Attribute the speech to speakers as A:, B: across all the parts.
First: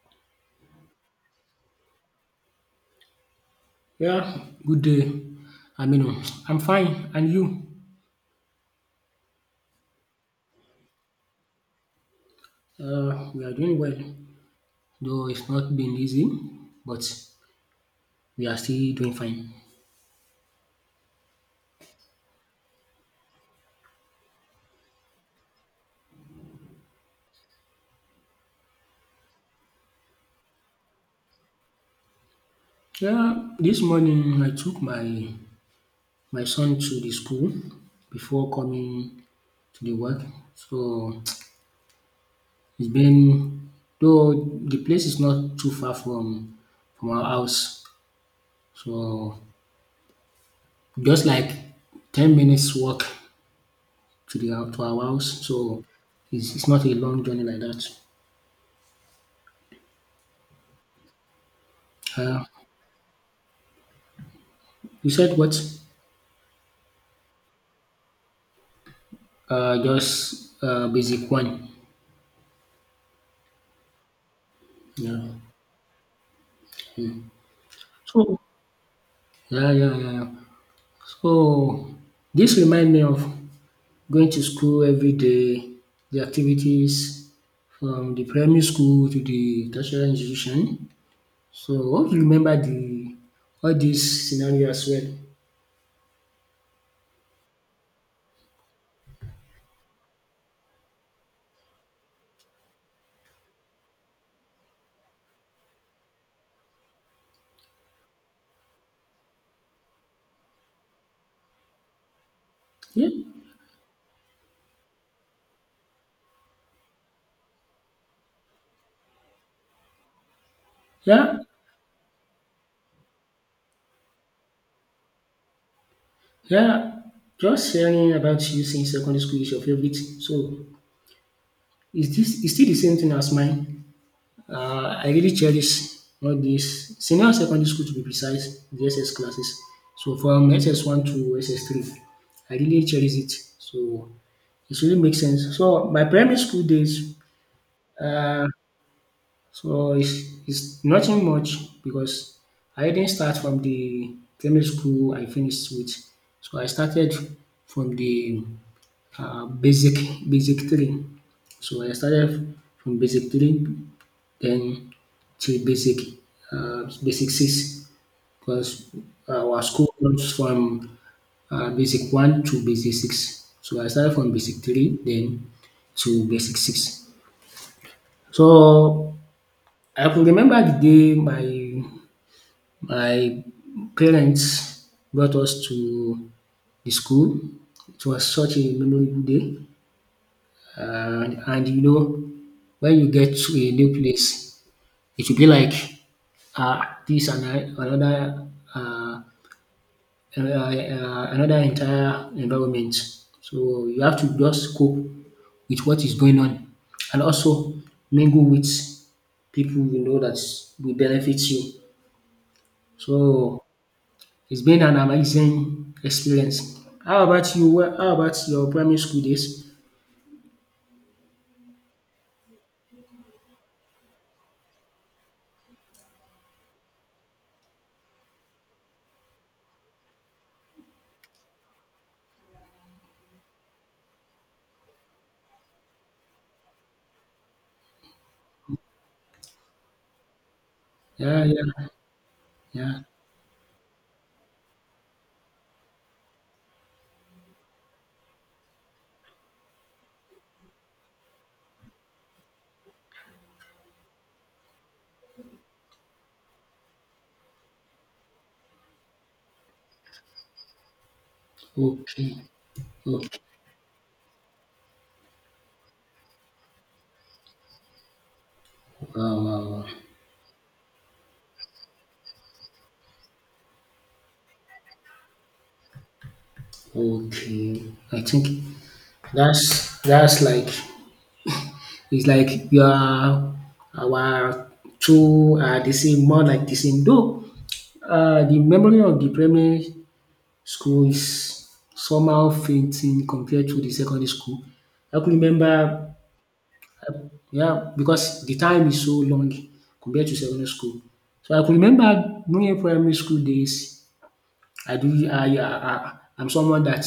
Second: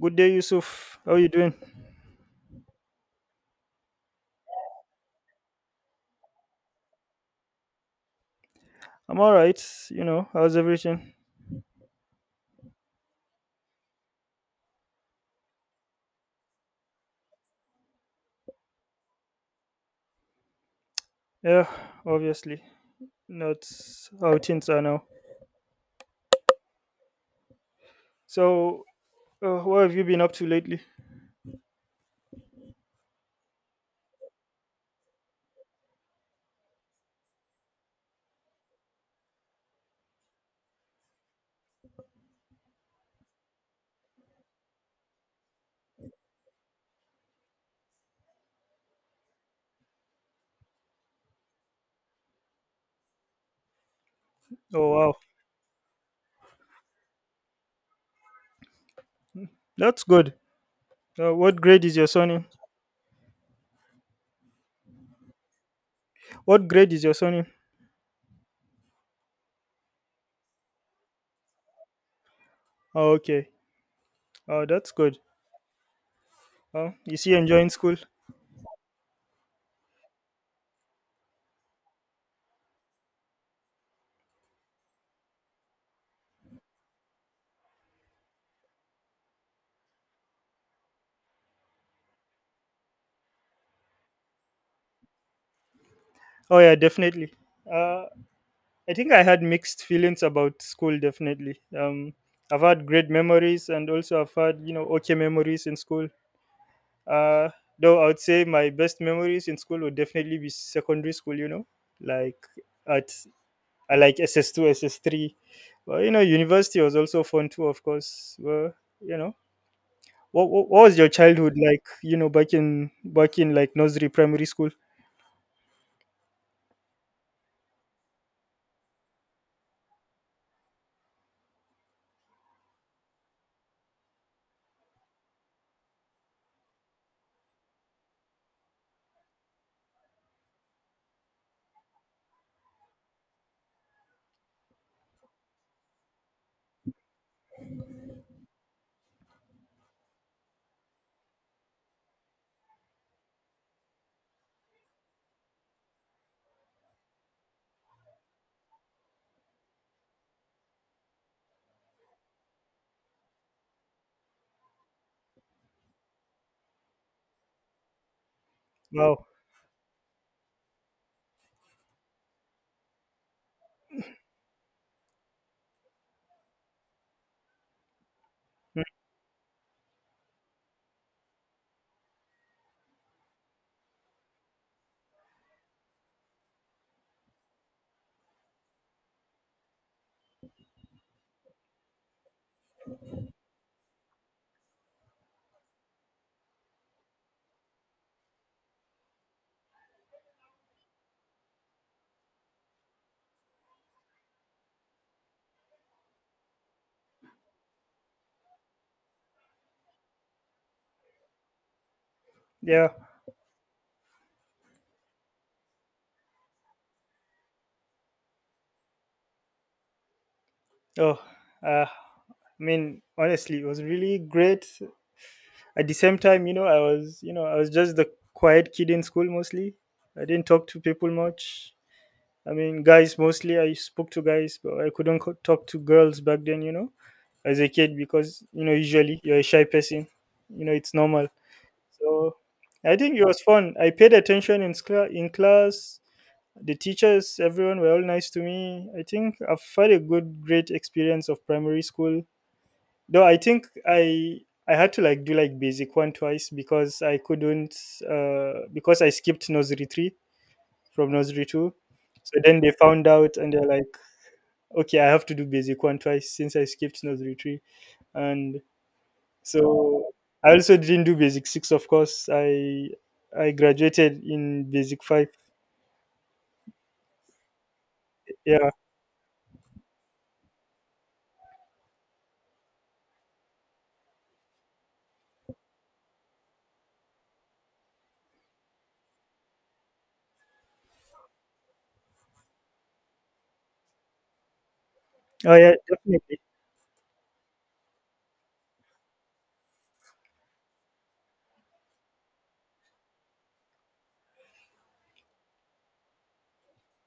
A: Good day, Yusuf. How you doing?
B: Yeah, good day. I mean, I'm fine. And you?
A: I'm all right. You know, how's everything?
B: We are doing well, though it's not been easy, but we are still doing fine.
A: Yeah, obviously. That's how things are now. So, what have you been up to lately?
B: Yeah, this morning I took my son to the school before coming to the work. So it's been though the place is not too far from our house. So just like 10 minutes walk to
A: Oh,
B: our
A: wow.
B: house. So it's not a long journey like that.
A: That's good. What grade is your son
B: Uh,
A: in?
B: you said what?
A: What grade is your son in?
B: Just basic one.
A: Oh, okay. Oh, that's good.
B: Yeah.
A: Oh, is he enjoying school?
B: So yeah, yeah, yeah, yeah. So this remind me of going to school every day, the activities from the primary school to the tertiary institution. So I want to remember the all these scenario as well.
A: Oh, yeah, definitely. Uh, I think I had mixed feelings about school, definitely. I've had great memories and also I've had, you know, okay memories in school. Uh, though I would say my best memories in school would definitely be secondary school. You know, like
B: Yeah,
A: at I like SS two, SS three. Well, you know, university was also fun too, of course. Well, you know, what was your
B: yeah.
A: childhood like? You know, back in like nursery, primary school.
B: Yeah, just hearing about you since secondary school is your favorite. So is this is still the same thing as mine. I really cherish all this senior secondary school to be precise, the SS classes. So from SS1 to SS3, I really cherish it. So it really makes sense. So my primary school days, uh, so it's nothing much because I didn't start from the primary school I finished with. So I started from the um basic basic three. So I started from basic three then to basic six because
A: Wow.
B: our school runs from basic one to basic six. So I started from basic three then to basic six.
A: Mm,
B: So I could remember the day my parents brought us to the school. It was such a memorable day. And you know, when you get to a new place, it will be like this and another uh, another entire environment. So you have to just cope with what is going on, and also mingle with people you know that will benefit you.
A: yeah.
B: So, it's been an amazing experience. How about you? Wh how about your primary school days?
A: Oh. I mean, honestly, it was really great. At the same time, you know, you know, I was just the quiet kid in school mostly. I didn't talk to people much. I mean, guys mostly. I spoke to guys, but I couldn't talk to girls back then, you know, as a kid because you know usually you're a shy person. You know, it's normal.
B: Yeah, yeah,
A: So I
B: yeah.
A: think it was fun. I paid attention in in class. The teachers, everyone were all nice to me. I think I've had a good, great experience of primary school. Though I think I had to like do like basic one twice because I couldn't because I skipped nursery three from nursery two.
B: Okay,
A: So then they found out
B: okay.
A: and they're like, okay, I have to do basic one twice since I skipped nursery three, and
B: Wow, wow,
A: so I also didn't do basic six. Of course, I graduated in basic five.
B: wow. Okay. I think
A: Yeah.
B: that's like it's like you are our two are the same, more like the same. Though the memory of the primary school is somehow fainting compared to the secondary school. I could
A: Oh yeah,
B: remember.
A: definitely.
B: Yeah, because the time is so long compared to secondary school. So I could remember during primary school days, I do I I'm someone that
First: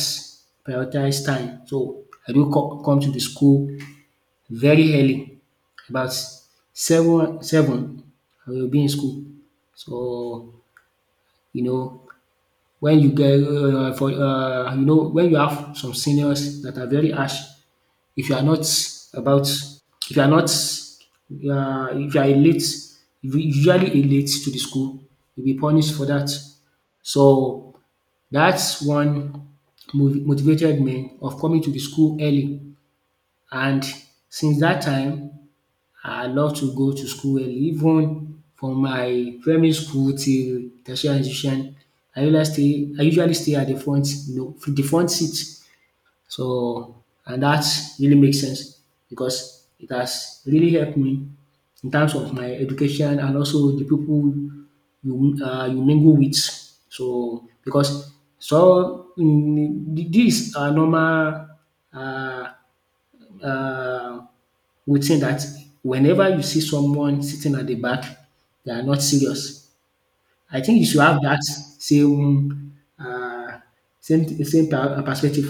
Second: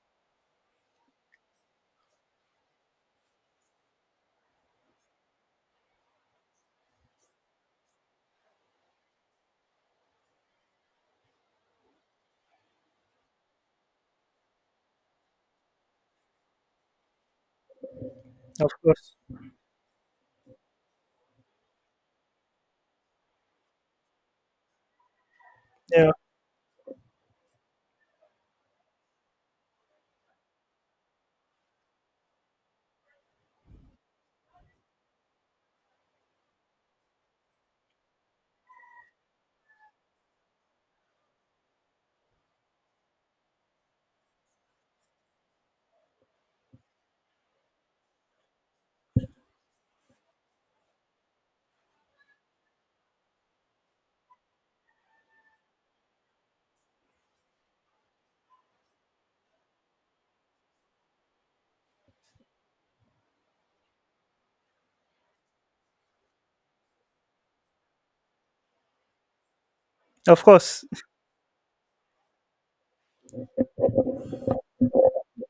B: prioritize time. So I do come to the school very early, about seven I will be in school. So you know when you get for you know when you have some seniors that are very harsh if you are not
A: Of course.
B: about, if you are not, if you are late, if you usually late to the school, you'll be punished for
A: Yeah.
B: that. So that's one motivated me of coming to the school early. And since that time, I love to go to school early. Even from my primary school till tertiary institution, I usually stay. I usually stay at the front, the front seat. So, and that really makes sense because it has really helped me in terms of my education and also the people you mingle with. So, because so mm, these are normal uh, uh, routine that whenever you see someone sitting at the back, they are not serious.
A: Of
B: I think
A: course.
B: you should have that same uh, perspective.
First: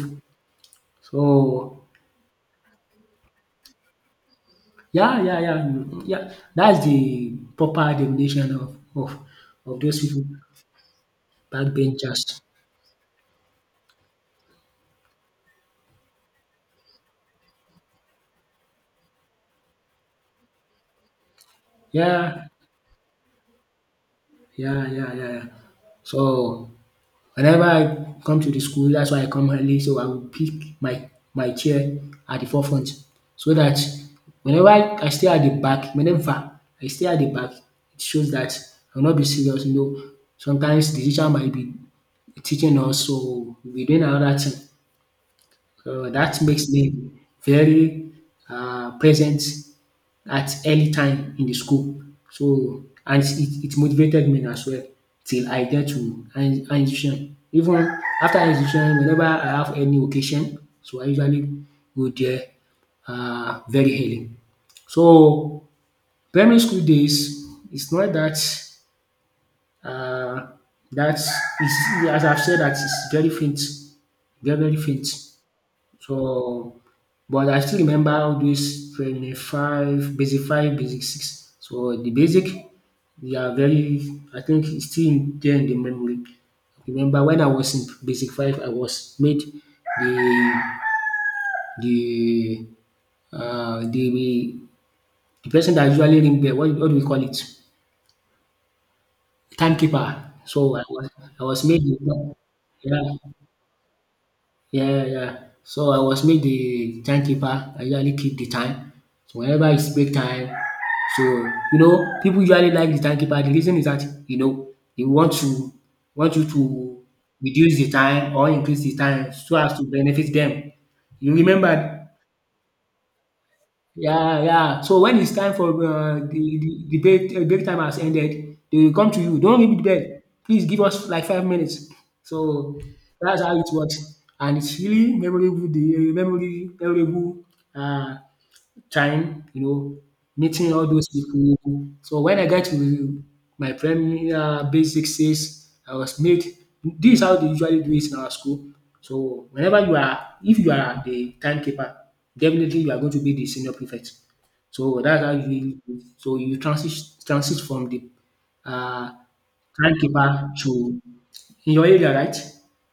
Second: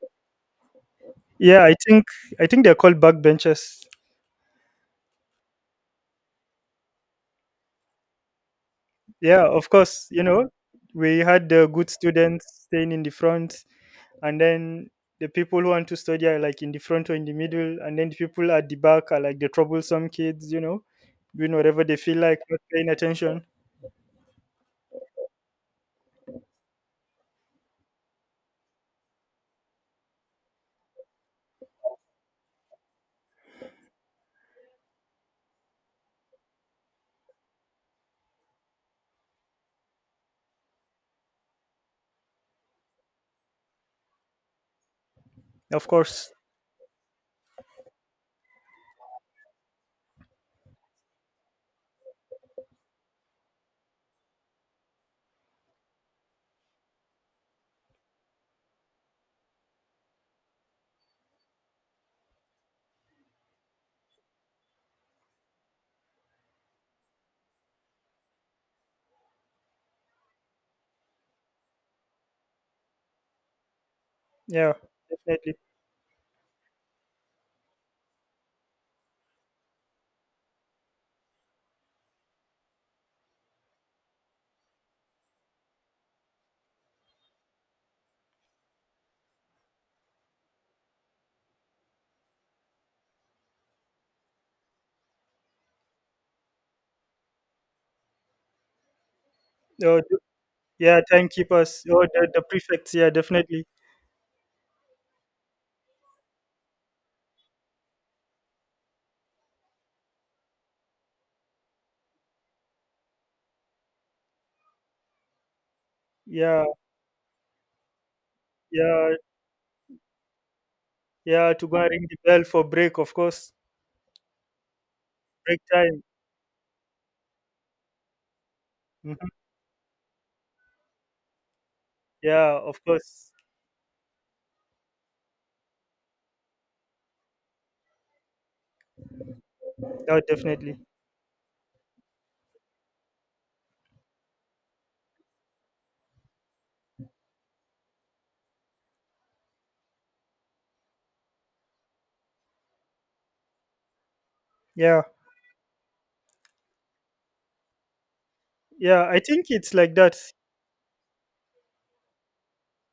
A: Yeah. I
B: So
A: think I think they're called backbenchers.
B: yeah, yeah, yeah, mm, yeah. That's the proper definition of
A: Yeah. Of
B: those
A: course. You
B: people
A: know, we had the good
B: backbenchers.
A: students staying in the front, and then the people who want to study are like in the front or in the middle and then the people at the back are like the troublesome kids you know doing whatever they feel like
B: Yeah,
A: not paying attention
B: yeah, yeah, yeah, yeah. So whenever I come to the school, that's why I come early. So I will pick my my chair at the forefront so that whenever I stay at the back, whenever I stay at the back, it shows that I'll not be serious. You know, sometimes the teacher might be teaching us, so we'll be doing another thing.
A: of
B: So
A: course
B: that makes me very present at early time in the school. So and it motivated me as well till I get to high institution. Even after high institution, whenever I have any occasion, so I usually go there very early. So primary school days it's not uh, that is as I've said that it's very faint, very
A: yeah
B: very faint.
A: definitely
B: So, but I still remember all these training five, basic six. So the basic, they are very, I think it's still there in the memory. Remember when I was in basic five, I was made the the uh, the the person that usually ring bell. What do we call it?
A: oh,
B: Timekeeper. So
A: yeah
B: I was
A: timekeepers
B: made
A: oh
B: the
A: the prefects yeah
B: yeah,
A: definitely
B: yeah, yeah, yeah. So I was made the timekeeper. I usually keep the time. So whenever it's break time, so you know, people usually like the timekeeper. The reason is that you know they want you
A: yeah
B: to reduce the time or increase the
A: yeah
B: time so as to benefit them. You
A: yeah to go and ring
B: remember.
A: the bell for break of course
B: Yeah, yeah. So when it's time
A: break
B: for
A: time.
B: the break time has ended, they will come to
A: Mhm.
B: you. Don't leave the bed. Please give us like 5 minutes.
A: Yeah of
B: So
A: course.
B: that's how it works, and it's really memorable. The memorable, memorable, Uh, time,
A: Oh,
B: meeting
A: definitely
B: all those people. So when I got to my premier basic six, I was made. This is how they usually do it in our school. So whenever you are if you are the timekeeper, definitely you are going to be the senior prefect. So
A: yeah
B: that's how you transit from the
A: yeah
B: uh
A: I think it's like that.
B: timekeeper to, in your area, right?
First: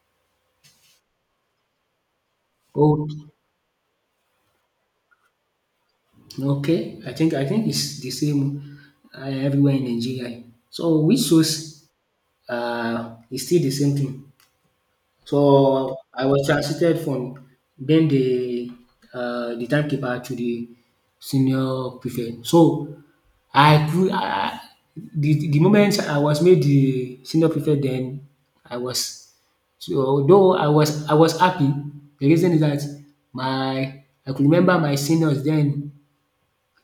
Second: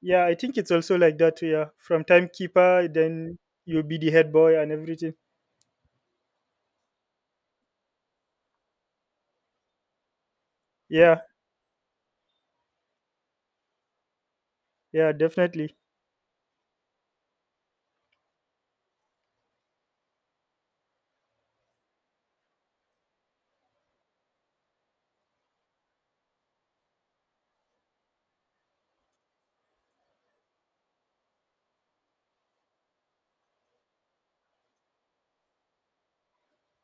A: Yeah, I think it's also like that. Yeah, from timekeeper,
B: Oh,
A: then you'll be the head boy and everything.
B: okay, I think it's the same everywhere in Nigeria. So
A: Yeah,
B: which shows it's still the same thing.
A: yeah, definitely.
B: So I was transited from being the timekeeper to the senior prefect. So I grew. The moment I was made the senior prefect, then I was so though I was happy. The reason is that my I could remember my seniors then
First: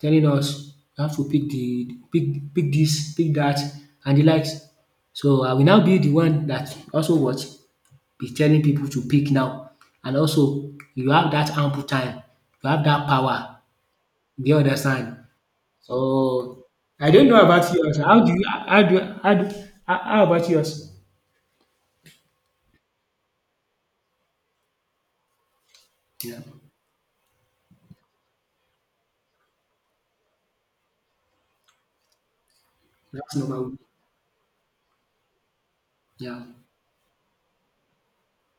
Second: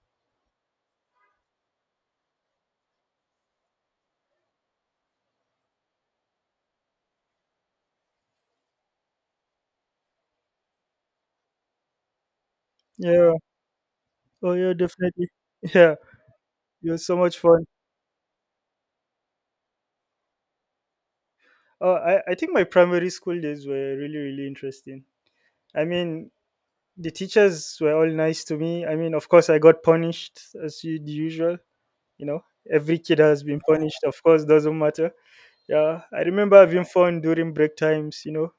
B: telling us you have to pick the pick pick this, pick that, and the likes. So I will now be the one that also what be telling people to pick now and also you have that ample time, you have that
A: Yeah.
B: power, do
A: Oh,
B: you
A: yeah,
B: understand?
A: definitely. Yeah,
B: So
A: it was
B: I
A: so
B: don't
A: much
B: know
A: fun.
B: about yours, how do you how do how do how about yours?
A: Oh, I think my primary school days were really, really interesting. I mean,
B: Yeah,
A: the teachers were all nice to me. I mean, of course, I got punished as the usual. You know, every kid
B: that's
A: has been
B: number one.
A: punished. Of course, doesn't matter. Yeah, I
B: Yeah,
A: remember having fun during break times. You know,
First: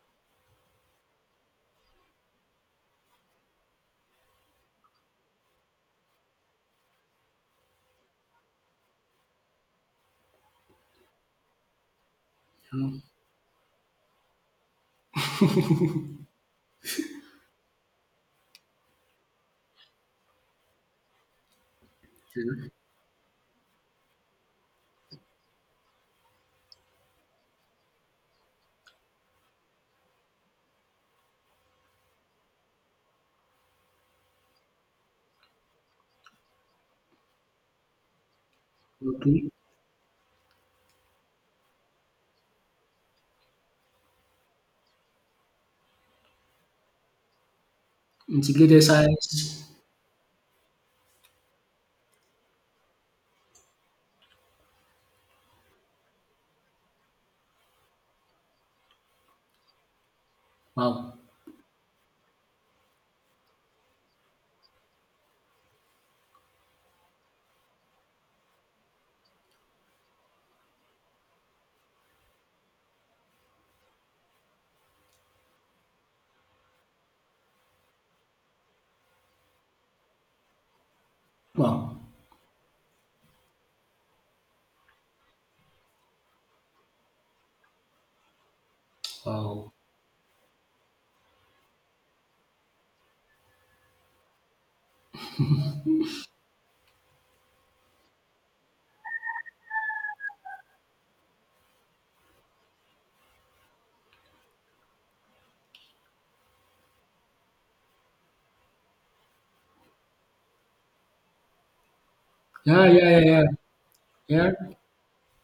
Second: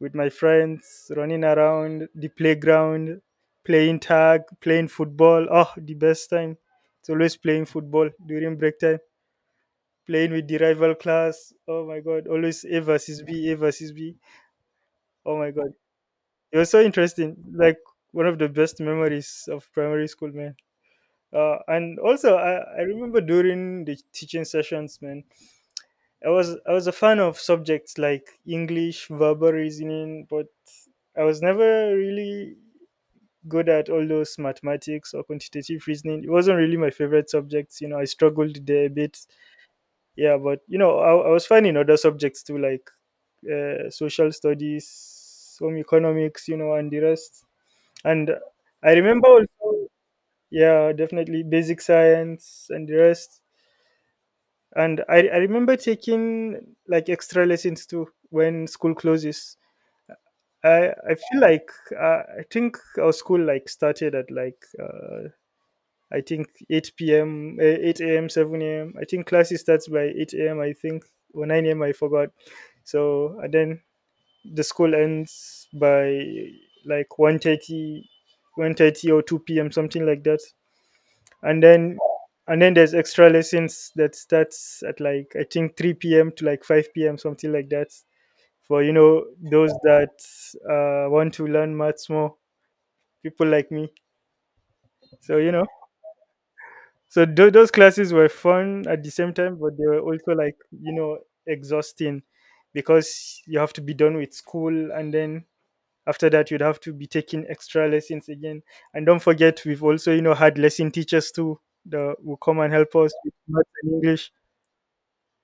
A: with my friends, running around the playground, playing tag, playing football. Oh, the best time. It's always playing football during break time, playing with the rival class. Oh my God. Always
B: um
A: A versus B. Oh my God. It was so interesting. Like one of the best memories of primary school, man. And also, I remember during the teaching sessions, man, I was a fan of subjects like English, verbal reasoning, but I was never really good at all those mathematics or quantitative reasoning. It wasn't really my favorite subjects. You know, I struggled there a bit.
B: okay.
A: Yeah, but you know, I was fine in other subjects too, like social studies, home economics, you know, and the rest. And
B: Integrated
A: I remember
B: science.
A: also, yeah, definitely basic science and the rest. And I remember taking like extra lessons too when school closes. I
B: Wow!
A: feel like I think our school like started at like I think 8 p.m., 8 a.m., 7 a.m. I think classes starts by 8 a.m. I think or 9 a.m. I forgot. So and then the school ends by like 1:30, 1:30 or 2 p.m. something like that. And
B: Wow!
A: then and then there's extra lessons that starts at like I think 3 p.m. to like 5 p.m. something like that. For you know those
B: Wow!
A: that want to learn maths more, people like me. So you know so those classes were fun at the same time, but they were also like you know exhausting because you have to be done with school, and then after that you'd have to be taking extra lessons again. And don't forget, we've also you know had lesson teachers too that will come and
B: Yeah,
A: help
B: yeah,
A: us
B: yeah,
A: with
B: yeah.
A: math and English.
B: Yeah.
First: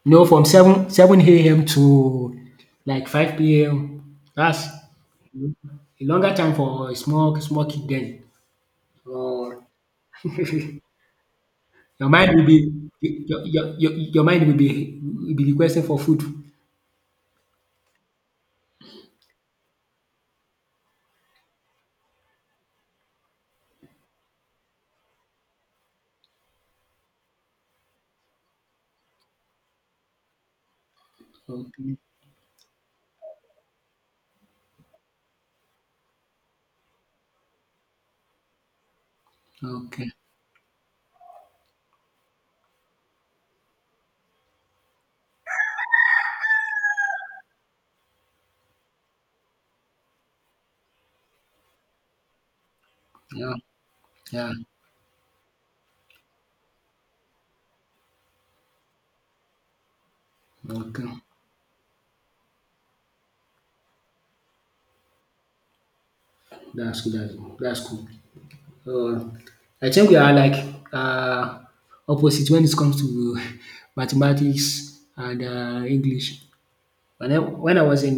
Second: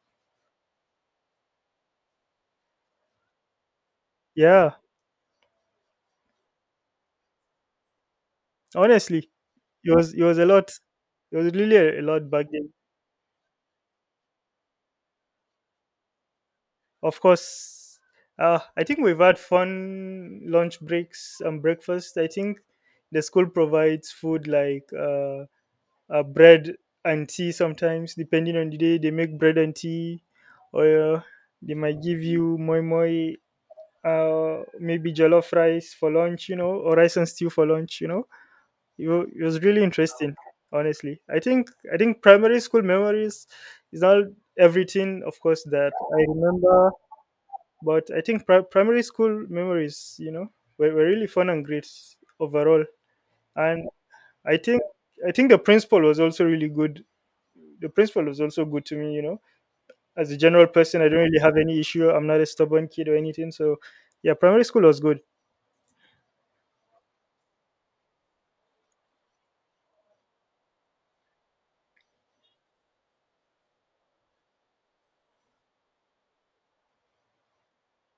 B: No, from seven AM to like five PM. Dat's a
A: Yeah,
B: longer time for a small small kid den.
A: honestly,
B: Your
A: it was a lot. It was really a
B: your
A: lot
B: mind
A: back
B: will be
A: then.
B: your mind will be requesting for food.
A: Of course, I think we've had fun lunch breaks and breakfast. I think the school provides food like bread and tea sometimes, depending on the day. They make bread and tea, or they
B: Okay,
A: might give you moi moi, maybe jollof rice for lunch, you know, or rice and stew for lunch, you know. It, it was really
B: okay.
A: interesting, honestly. I think primary school memories is not everything, of course, that I remember but I think primary school memories, you know, were really fun and great overall.
B: Yeah,
A: And
B: yeah.
A: I think I think the principal was also really good. The principal was also good to me, you know. As a general person, I
B: Okay.
A: don't really have any issue. I'm not a stubborn kid or anything. So, yeah, primary school was good.
B: Dat's good, dat's good, dat's cool. So, I think we are like um opposite when it comes to mathematics and English. And then when I was in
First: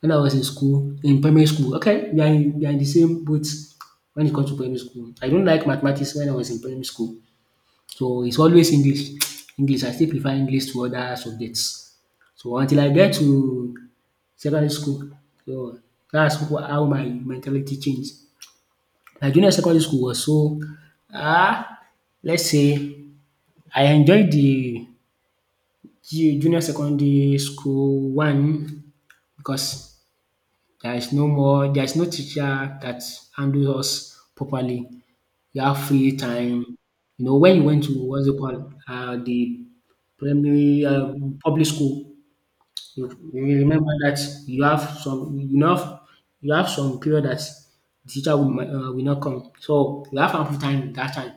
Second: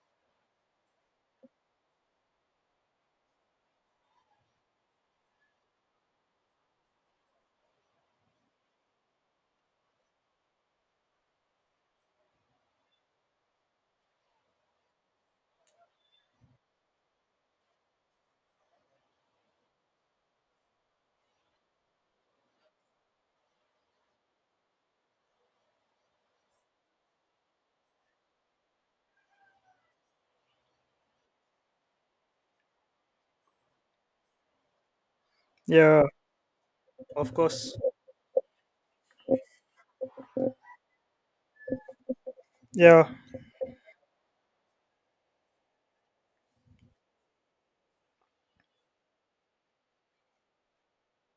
B: when I was in school, in primary school, okay, we are in the same boat when it comes to primary school. I don't like mathematics when I was in primary school, so it's always English. English, I still prefer English to other subjects. So until I get to secondary school, so that's how my mentality changed. My junior secondary school was so ah, let's say I enjoyed the ju junior secondary school one because there is no more, there is no teacher that handles us properly. You have
A: Yeah,
B: free time. You
A: of
B: know, when you
A: course.
B: went to what's it called, the primary public school, you,
A: Yeah,
B: you remember that you have some you know you have some period that the teacher will, will not come. So you have ample time that time.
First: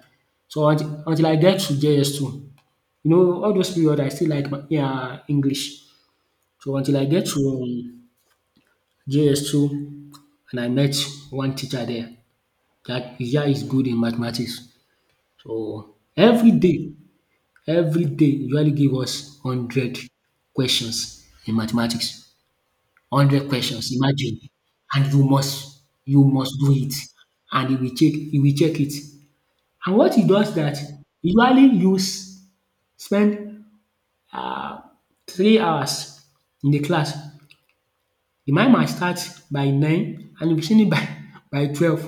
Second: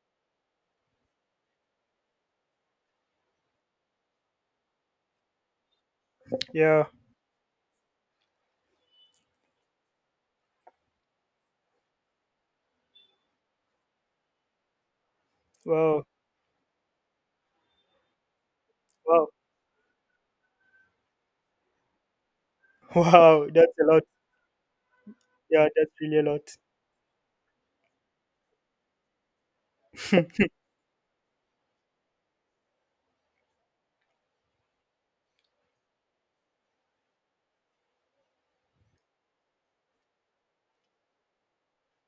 B: So until I get to JS2, you know, all those period I still like my yeah, English. So
A: yeah.
B: until I get to JS2 and I met one teacher there. That Iya is good in mathematics. So
A: Wow,
B: everyday usually give
A: wow,
B: us 100 questions in mathematics.
A: wow.
B: Hundred
A: That's a
B: questions,
A: lot.
B: imagine. And you
A: Yeah,
B: must
A: that's really a
B: you
A: lot.
B: must do it. And he will check it. And what he does that he usually use spend um 3 hours in the class. The mind might start by 9 and you will finish by by 12.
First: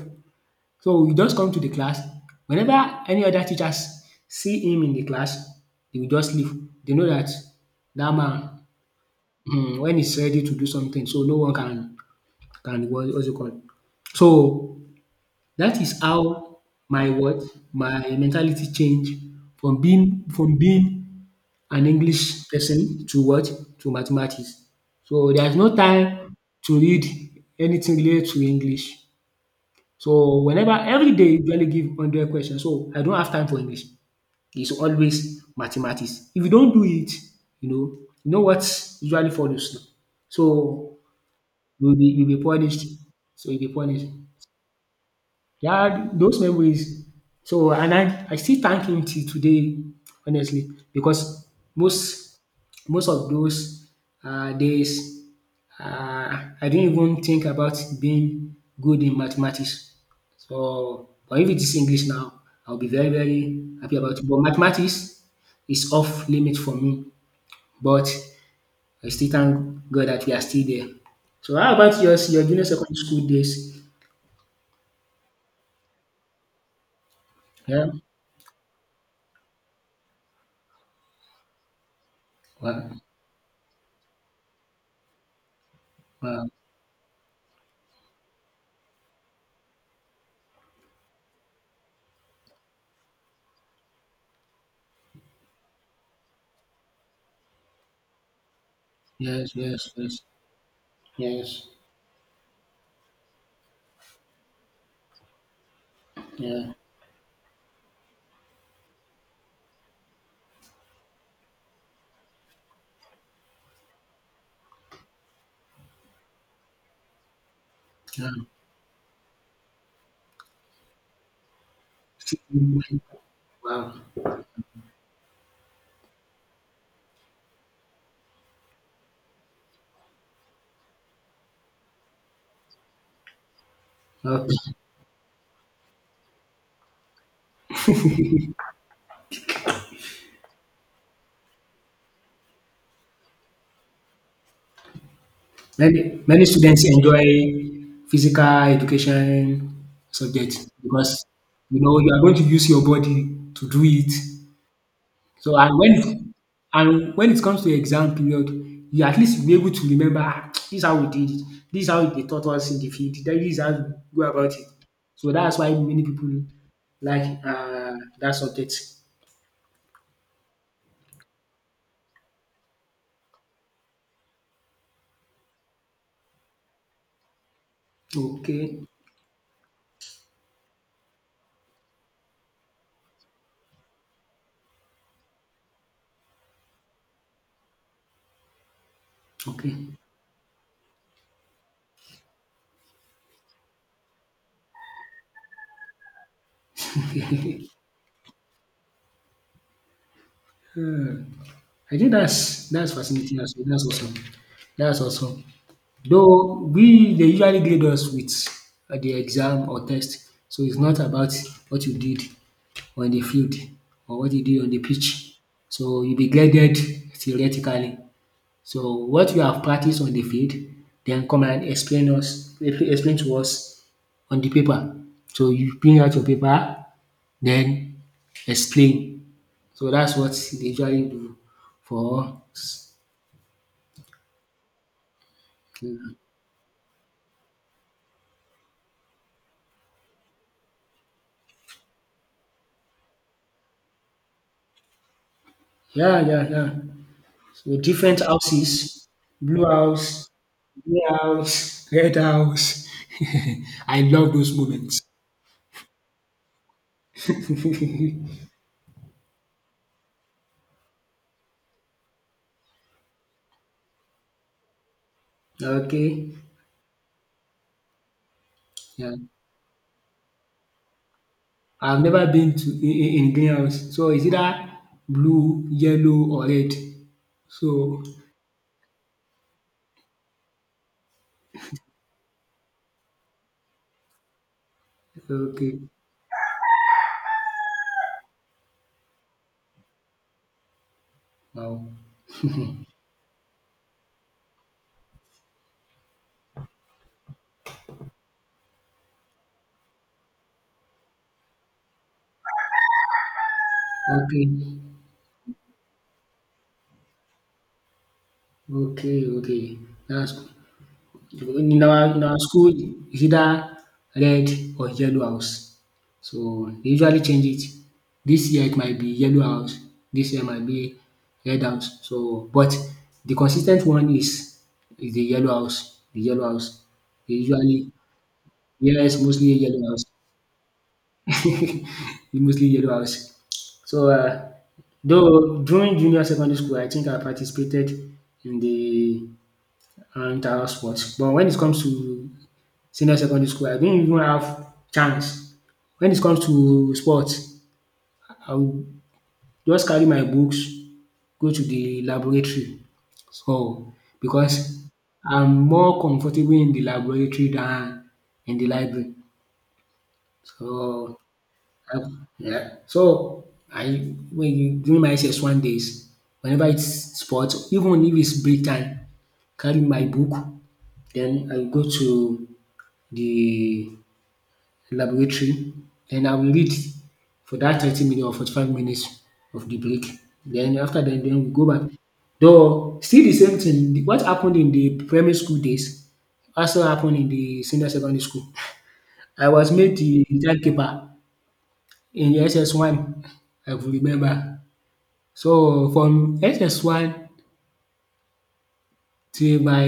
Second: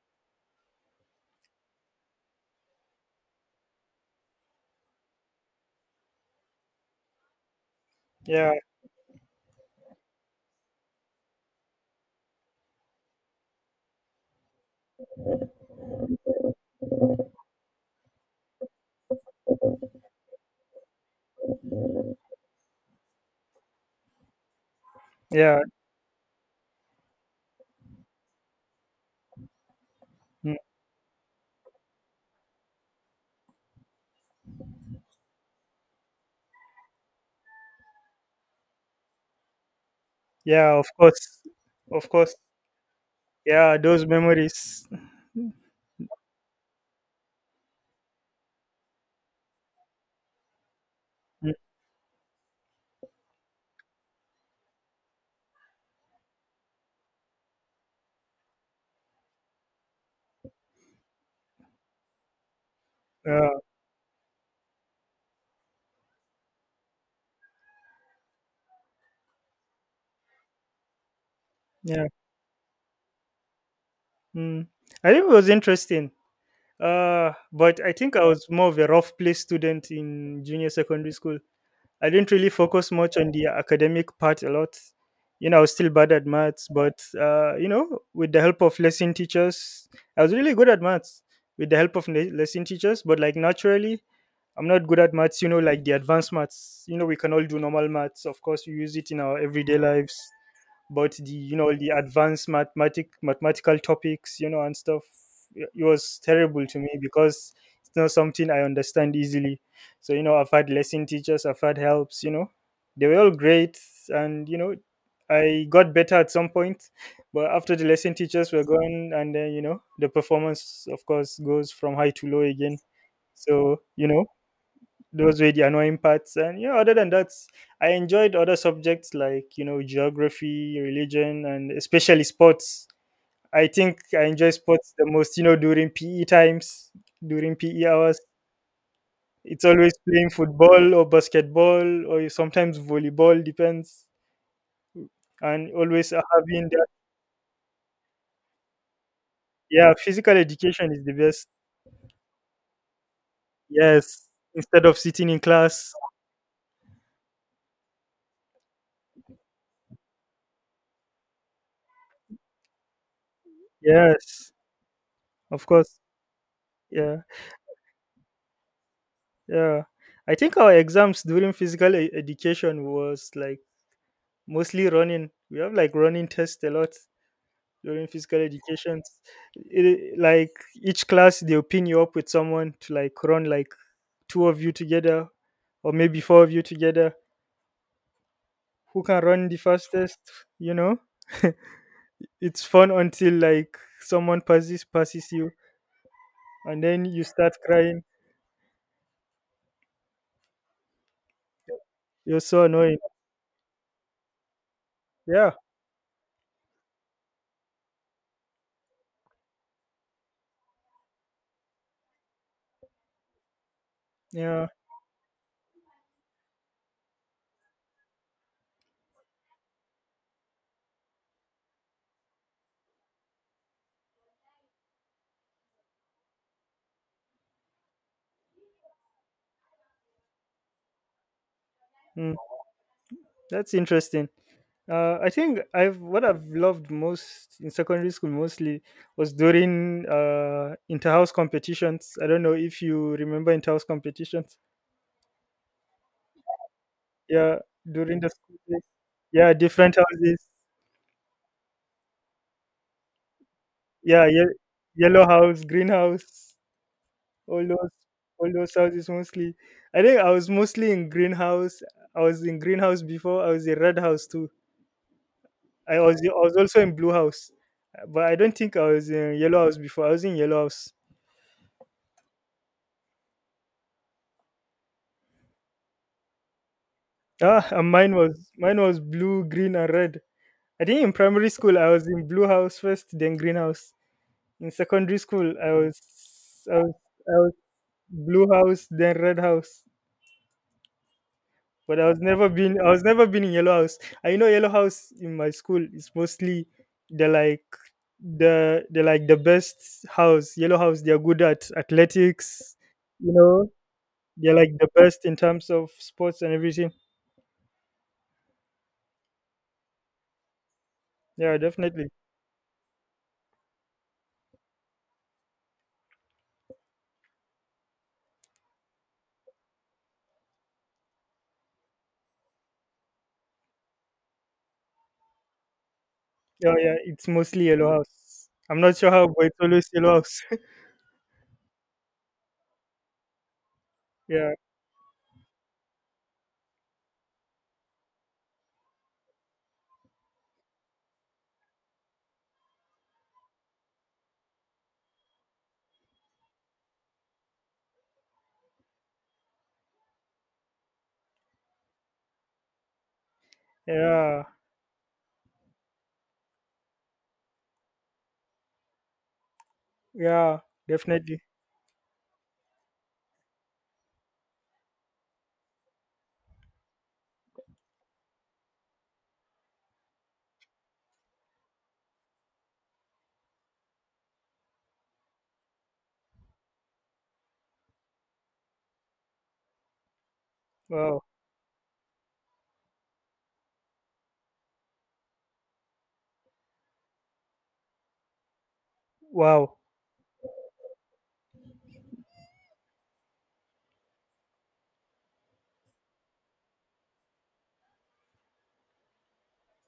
B: So he just come to the class. Whenever any other teachers see him in the class, they will just leave. They know that that man
A: Yeah,
B: when he's ready to do something so no one can what's it called. So that is how my what my mentality change from being an English person to mathematics. So there is
A: yeah,
B: no time to read anything related to English. So
A: mm,
B: whenever every day you usually give 100 questions, so I don't have time for English. It's always mathematics. If you don't do it, you know you know what usually follows now.
A: yeah. Of
B: So
A: course,
B: you'll be
A: of
B: you'll
A: course.
B: be punished. So you'll be
A: Yeah, those
B: punished.
A: memories.
B: Yeah, those memories. So, and I still thank him till today, honestly, because
A: Mm,
B: most most of those days, I didn't even think about being good in mathematics. So, but if it is English now, I'll be very,
A: yeah,
B: very happy about it. But mathematics is off limit for me. But I still thank God that we are still there. So, how about
A: yeah.
B: yours, your junior secondary school days?
A: Mm. I think it was interesting. But
B: Yeah.
A: I think I was more of a rough play student in junior secondary school. I didn't really focus
B: Wow.
A: much on the academic part a lot. You know, I was still bad at
B: Wow.
A: maths, but you know, with the help of lesson teachers, I was really good at maths with the help of lesson teachers. But like naturally, I'm not good at maths. You know, like the advanced maths. You know, we can all do normal maths. Of course, we use it in our
B: Yes,
A: everyday
B: yes,
A: lives,
B: yes.
A: but the, you
B: Yes.
A: know, the advanced mathematical topics, you know, and stuff, it was terrible
B: Yeah.
A: to me because it's not something I understand easily, so, you know, I've had lesson teachers, I've had helps, you know, they were all great, and, you know, I got better at some point, but after the lesson
B: Yeah.
A: teachers were gone, and then, you know, the performance of course goes from high to low again, so,
B: Wow.
A: you know, those were the annoying parts, and yeah, other than that, I enjoyed other subjects like, you know, geography, religion, and especially sports. I enjoy
B: Okay.
A: sports the most, you know, during PE times, during PE hours. It's always playing football or basketball or sometimes volleyball, depends, and
B: Many
A: always
B: many
A: having
B: students
A: that,
B: enjoy physical education
A: yeah, physical
B: subject
A: education is
B: because
A: the best,
B: you know you are going to use your body to do it.
A: yes, instead of sitting in
B: So and
A: class,
B: when and when it comes to exam period, you at least be able to remember ah, this is how we did it, this is how they taught us in the field, then this is how we go
A: yes,
B: about it. So that's
A: of
B: why
A: course,
B: many people
A: yeah.
B: like that subject.
A: Yeah, I think our exams during physical education was like mostly running. We have like running tests a lot during physical
B: Okay,
A: education. It, like, each class, they'll pin you up with someone to like run like two of you together, or maybe four of you together. Who can run the
B: okay.
A: fastest? You know, it's fun until like someone passes you, and then you start crying.
B: I think
A: You're so
B: that's
A: annoying.
B: fascinating as well. That's awesome. That's awesome.
A: Yeah,
B: Though we they usually grade us with the exam or test, so it's not about what you did on the field or what you did
A: yeah.
B: on the pitch. So you'll be graded theoretically. So what you have practiced on the field, then come and explain to us on the paper. So you bring out your paper, then explain so that's what they usually do
A: Mm,
B: for us.
A: that's interesting. I think I've what I've loved most in secondary school mostly was during inter-house competitions. I don't know if you remember inter-house competitions.
B: Yeah, yeah, yeah.
A: Yeah,
B: So
A: during
B: different
A: the school days.
B: houses,
A: Yeah,
B: blue
A: different
B: house,
A: houses.
B: green house, red house. I
A: Yeah,
B: love
A: ye-
B: those moments.
A: yellow house, green house, all those all those houses mostly. I think I was mostly in green house. I was in green house before. I was in red house too. I
B: Okay.
A: was also in blue house, but I don't think I was
B: Yeah.
A: in yellow house before. I was in yellow house.
B: I've never been to in greenhouse. So it's either blue, yellow, or red.
A: Ah, and
B: So
A: mine was blue, green, and red. I think in primary school I was in blue house first, then green house. In secondary school I
B: okay.
A: was I was I was blue house, then red house.
B: Wow.
A: But I was never been in yellow house. I know yellow house in my school is mostly the like the like the best house. Yellow house they are good at athletics, you know.
B: Okay.
A: They're like the best in terms of sports and everything.
B: Okay. Okay. That's
A: Yeah,
B: in our
A: definitely.
B: in our school is either red or yellow house. So dey usually change it. This year it might be yellow house, this year might be red house. So but the consistent one is the yellow house, the yellow house.
A: Oh yeah, it's
B: Dey
A: mostly
B: usually
A: Yellow House. I'm not sure
B: yes
A: how, but
B: mostly
A: it's
B: yellow
A: always
B: house,
A: Yellow House.
B: mostly yellow house. So
A: Yeah,
B: though during junior secondary school I think I participated in the around sports but when it comes to senior secondary school, I didn't even have chance. When it comes to sports, I will just carry my books, go to the laboratory. So,
A: yeah,
B: because I'm more comfortable in the laboratory than in the library.
A: yeah,
B: So,
A: definitely.
B: I, yeah. So, I when you, during my SS1 days, whenever it's sports, even if it's break time, carry my book, then I go to the laboratory, then I will read for that 30 minutes or 45 minutes of the break. Then after that,
A: Wow,
B: then we go back. Though still the same thing, what happened in the primary school days also happened in the senior secondary school. I was
A: wow,
B: made the timekeeper in SS1, I could remember. So from SS1 till my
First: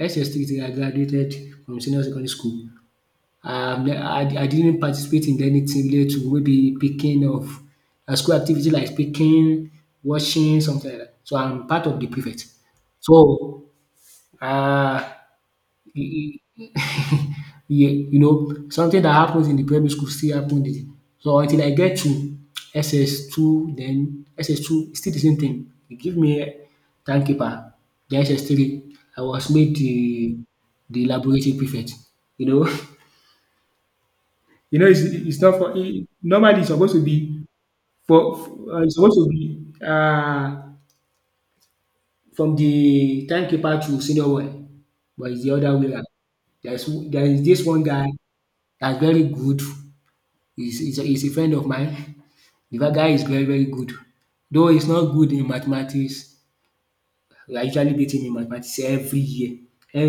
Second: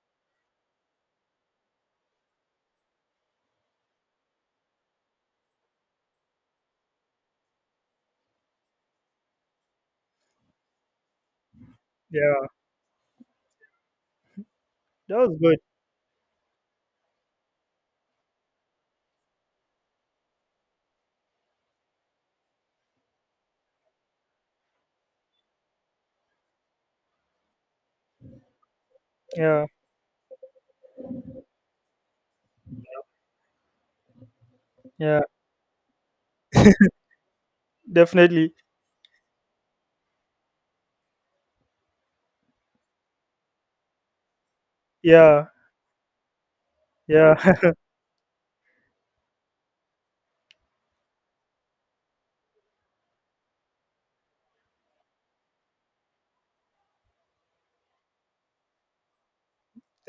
B: SS3 till I graduated from senior secondary school. I didn't participate in anything related to maybe picking of school activity like picking, washing, something like that. So I'm part of the prefect.
A: yeah,
B: So um
A: that was good.
B: e e you know something that happens in the primary school still happen in so until I get to SS2 then SS2 still the same thing. They give me time keeper. Then SS3 I was
A: Yeah,
B: made the laboratory prefect. You know you know it's
A: yeah,
B: it's not not
A: definitely.
B: It's supposed to be from the timekeeper to senior one, but it's
A: Yeah,
B: the other way around. There's there
A: yeah,
B: is this one guy that's very good. He's a friend of mine. The other guy is very very good, though he's not good in mathematics. I usually beat him in mathematics every year,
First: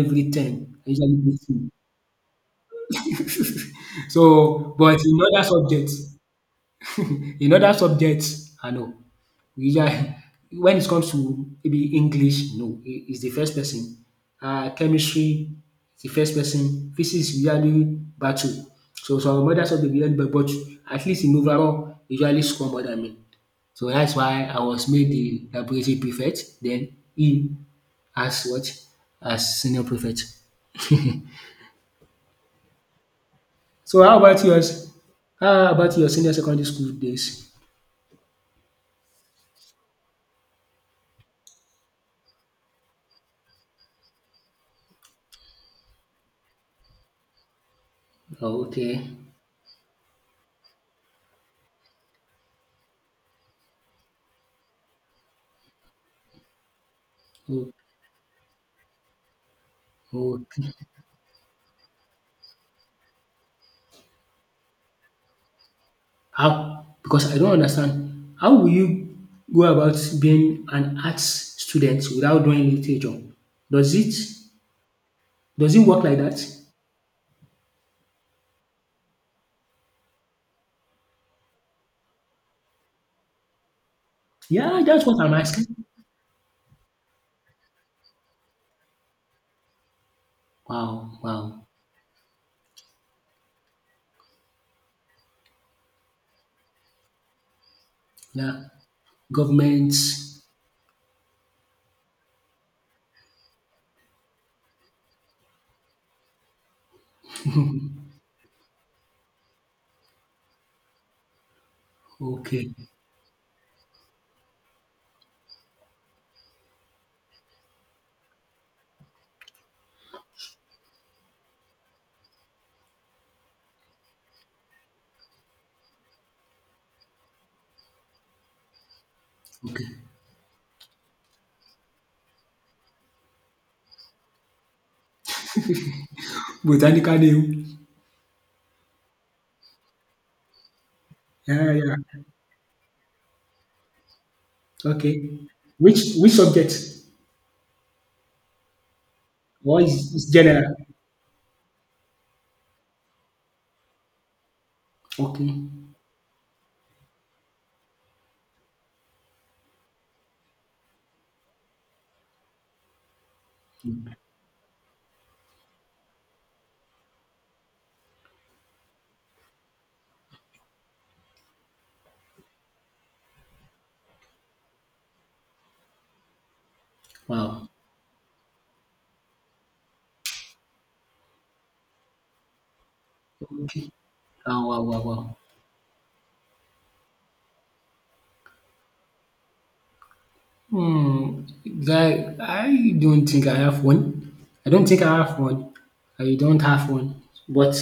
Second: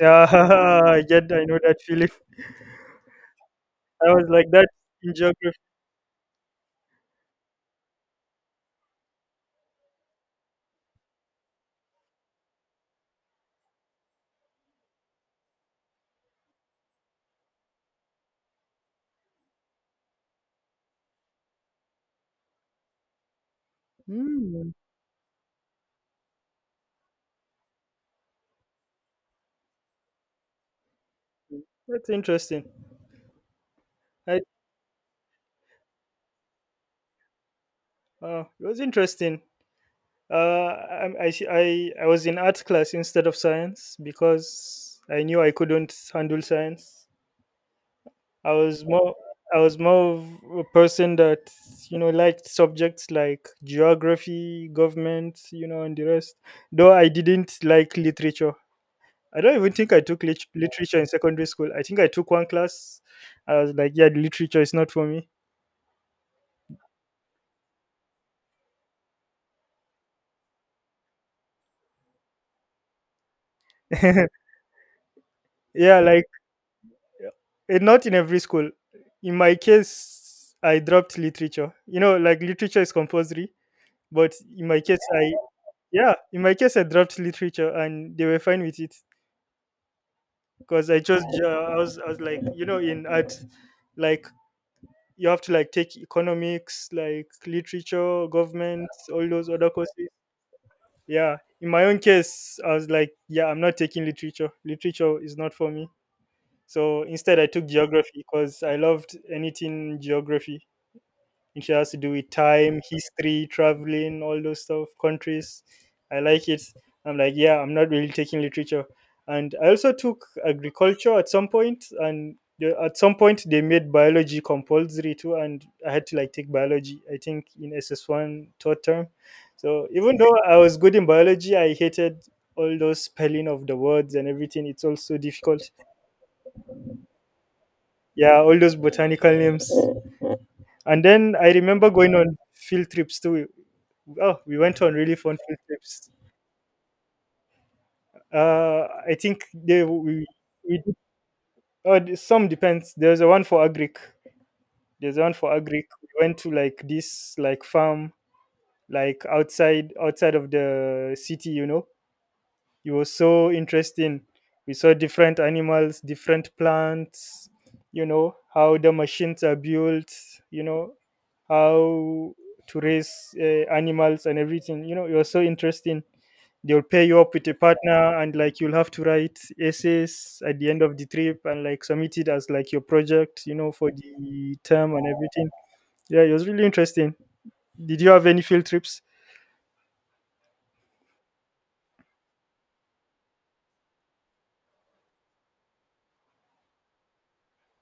A: yeah.
B: time. I
A: I
B: usually
A: get, I
B: beat
A: know
B: him.
A: that feeling. I was like that
B: So, but
A: in geography.
B: in other subjects, I know. Yeah, when it comes to maybe English, no, he's the first person. Chemistry, the first person. Physics usually battle. So some other subject usually but at least in overall, usually score more than me. So that's why I
A: Hmm,
B: was made the laboratory prefect. Then he as what? As senior prefect.
A: that's interesting.
B: So how
A: I,
B: about yours? How about your senior secondary school days?
A: it was interesting. I was in art class instead of science because I knew I couldn't handle science. I
B: Oh,
A: was
B: okay.
A: more, I was more of a person that, liked subjects like geography, government, and the rest. Though I didn't
B: Oh,
A: like literature. I don't even think I took
B: okay.
A: literature in secondary school. I think I took one class. I was like, yeah, literature is not for me.
B: How? Because I don't understand. How will you go about being an arts student without doing literature? Does it does it
A: Yeah,
B: work like
A: like
B: that?
A: not in every school. In my case, I dropped literature. Like literature is compulsory, but in my
B: Yeah,
A: case,
B: that's what
A: I,
B: I'm asking.
A: yeah, in my case, I dropped literature, and they were fine with it. Because I
B: Wow,
A: chose ge-
B: wow.
A: I was I was like, in art, like you have to like take economics, like literature,
B: Yeah.
A: government, all those other
B: Government.
A: courses. Yeah, in my own case, I was like, yeah, I'm not taking literature. Literature is not for me. So instead I took geography because I loved anything geography. It has to do with
B: Okay,
A: time, history, traveling, all those stuff, countries. I like it. I'm like, yeah, I'm not really taking literature. And I also took agriculture at some point, and at some point they made biology compulsory too, and I had to like take biology. I think in SS1 third term. So
B: okay.
A: even though I was good in biology, I hated all those spelling of the words and everything. It's also difficult.
B: Botanical name.
A: Yeah, all those botanical names. And then I
B: Yeah,
A: remember
B: yeah.
A: going on field trips too. Oh, we went on really
B: Okay.
A: fun field trips.
B: Which subject?
A: I think they
B: What is general?
A: we did, oh, the- Some depends. There's a one for Agric. There's one for
B: Okay.
A: Agric. We went to like this, like farm, like outside of the city, you know. It was so interesting. We saw different animals, different plants, how the machines are built, you know how to raise animals and everything. You know, it was so interesting. They'll pair you up with a
B: Wow.
A: partner and like you'll have to write essays at the end of the trip and like submit it as like your project, for
B: Okay.
A: the
B: Wow, wow,
A: term
B: wow,
A: and
B: wow.
A: everything. Yeah, it was really interesting. Did you have any field trips?
B: Hmm, guy, I don't think I have one. I don't think I have one. I don't have one. But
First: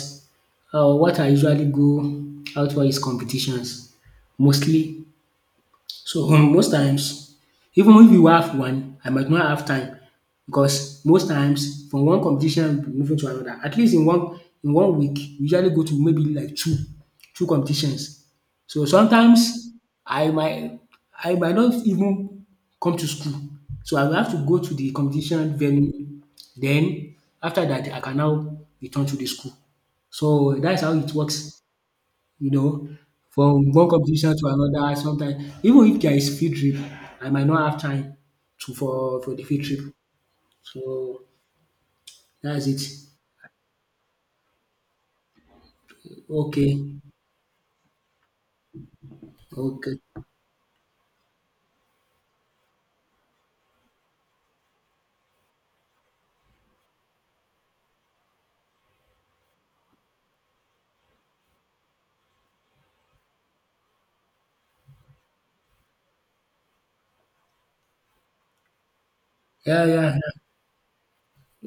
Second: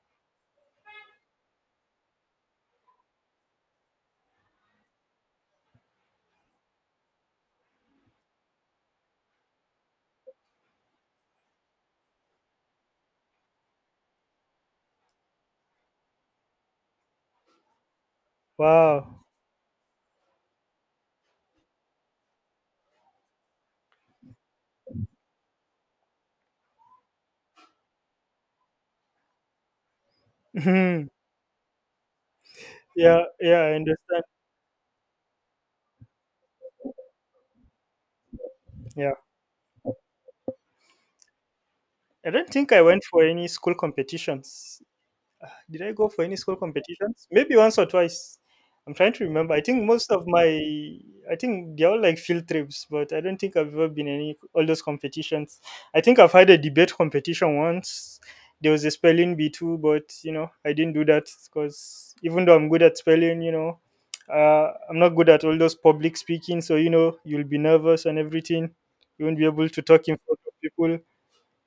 B: what I usually go out for is competitions, mostly so most times even if you have one, I might not have time because most times from one competition we moving to another. At least in one week we usually go to maybe like two competitions. So
A: Wow.
B: sometimes I might I might not even come to school. So I will have to go to the competition venue. Then after that I can now return to the school. So that's how
A: Yeah,
B: it works. You know,
A: yeah,
B: from
A: I
B: one
A: understand.
B: competition to another sometimes even if there is field trip, I might not have time to
A: Yeah,
B: for the field trip. So
A: I don't
B: that's
A: think I
B: it.
A: went for any school competitions. Did I go for any school
B: Okay.
A: competitions? Maybe once or twice. I'm trying to remember. I think
B: Okay.
A: most of my, I think they're all like field trips, but I don't think I've ever been any all those competitions. I think I've had a debate competition once. There was a spelling B2, but I didn't do that because even though I'm good at spelling, I'm not good at all those public speaking. So you'll be nervous and everything. You won't be able to
B: Yeah, yeah,
A: talk in
B: yeah.
A: front of people.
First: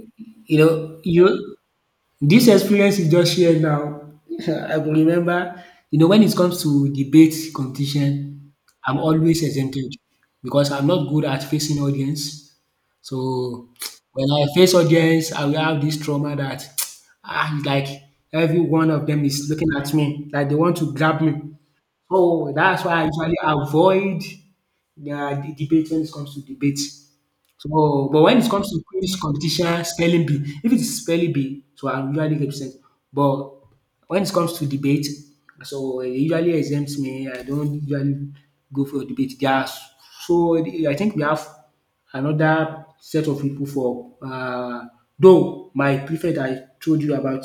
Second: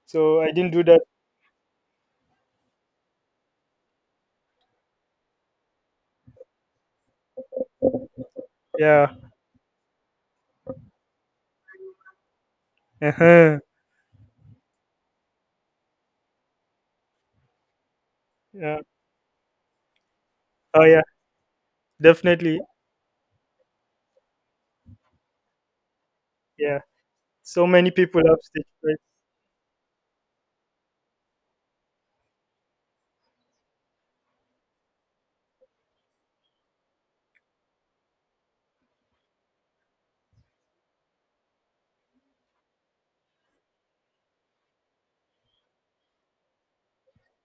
A: So I
B: You
A: didn't do
B: know,
A: that.
B: you this experience you just shared now, I will remember, you know, when it comes to debate competition, I'm
A: Yeah.
B: always exempted because I'm not good at facing audience.
A: Uh-huh.
B: So when I face audience, I will have this trauma that ah, it's like every
A: Yeah.
B: one of them is looking at me, like they want
A: Oh
B: to
A: yeah,
B: grab me. So
A: definitely.
B: that's why I usually avoid the debates when it comes to debate.
A: Yeah. So many
B: So, but
A: people
B: when
A: have
B: it
A: stage
B: comes to
A: fright.
B: quiz competition, spelling bee, if it's spelling bee, so I usually get percent. But when it comes to debate, so it usually exempts me. I don't usually go for debate. There are s- so I think we have another set of people for though my prefect I told you about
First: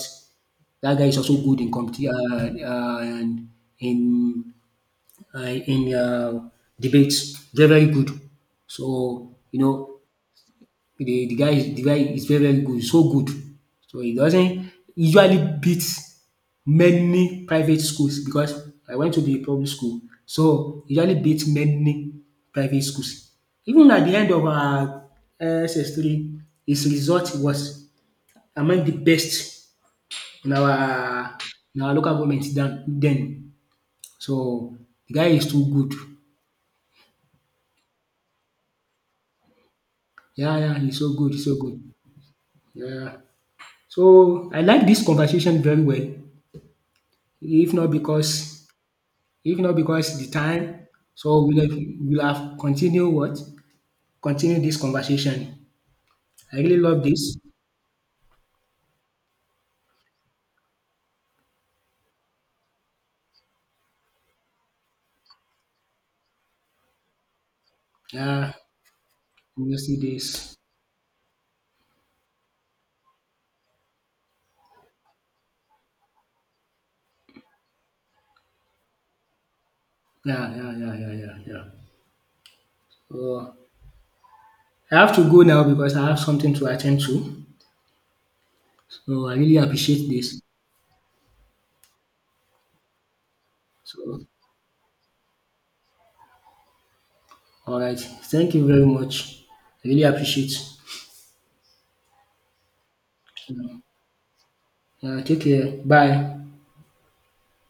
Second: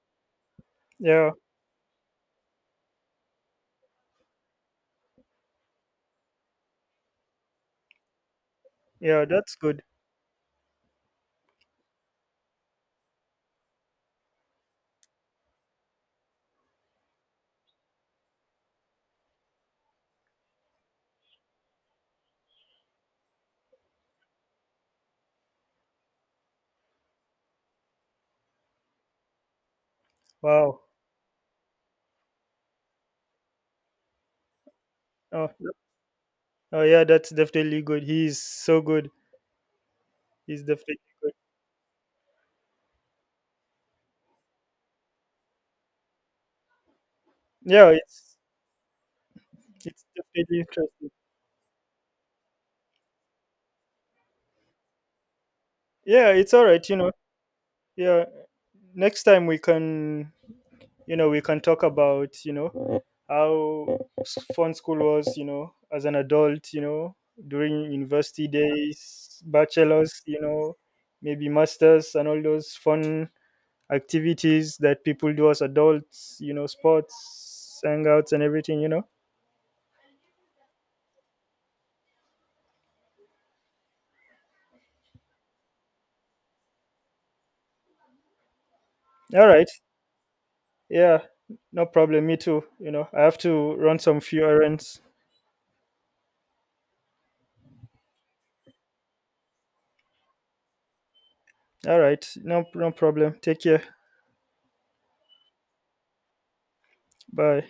B: that guy is
A: Yeah.
B: also good in competition and in uh, in uh, debates. They're very good.
A: Yeah,
B: So
A: that's
B: you
A: good.
B: know the guy is very very good, so good. So he doesn't usually beat many private schools because I went to the public school. So he usually beat many private schools. Even at the end of our S S SS3 his result was among the best in
A: Wow.
B: our in our local government then. So the guy is
A: Oh,
B: too
A: yeah.
B: good.
A: Oh yeah, that's definitely good. He's so good.
B: Yeah,
A: He's
B: yeah,
A: definitely
B: he's so
A: good.
B: good, he's so good. Yeah. So I like this conversation very well. If
A: Yeah,
B: not because if not
A: it's
B: because the
A: definitely
B: time,
A: interesting.
B: so we'll have continued what? Continue this conversation.
A: Yeah, it's
B: I
A: all
B: really
A: right, you
B: love
A: know.
B: this.
A: Yeah. Next time we can, we can talk about, how fun school was, as an adult, during university
B: Yeah,
A: days,
B: we'll see
A: bachelors,
B: this.
A: maybe masters and all those fun activities that people do as adults, you know, sports, hangouts and everything, you know.
B: Yeah, yeah, yeah, yeah, yeah, yeah. So I have to go now because I have something to attend to. So I
A: All
B: really
A: right,
B: appreciate this.
A: yeah, no problem. Me too, you know, I have to run some
B: So
A: few errands.
B: all right. Thank you very much. I really appreciate.
A: All right, no, no problem. Take care.
B: Yeah, take care. Bye.
A: Bye.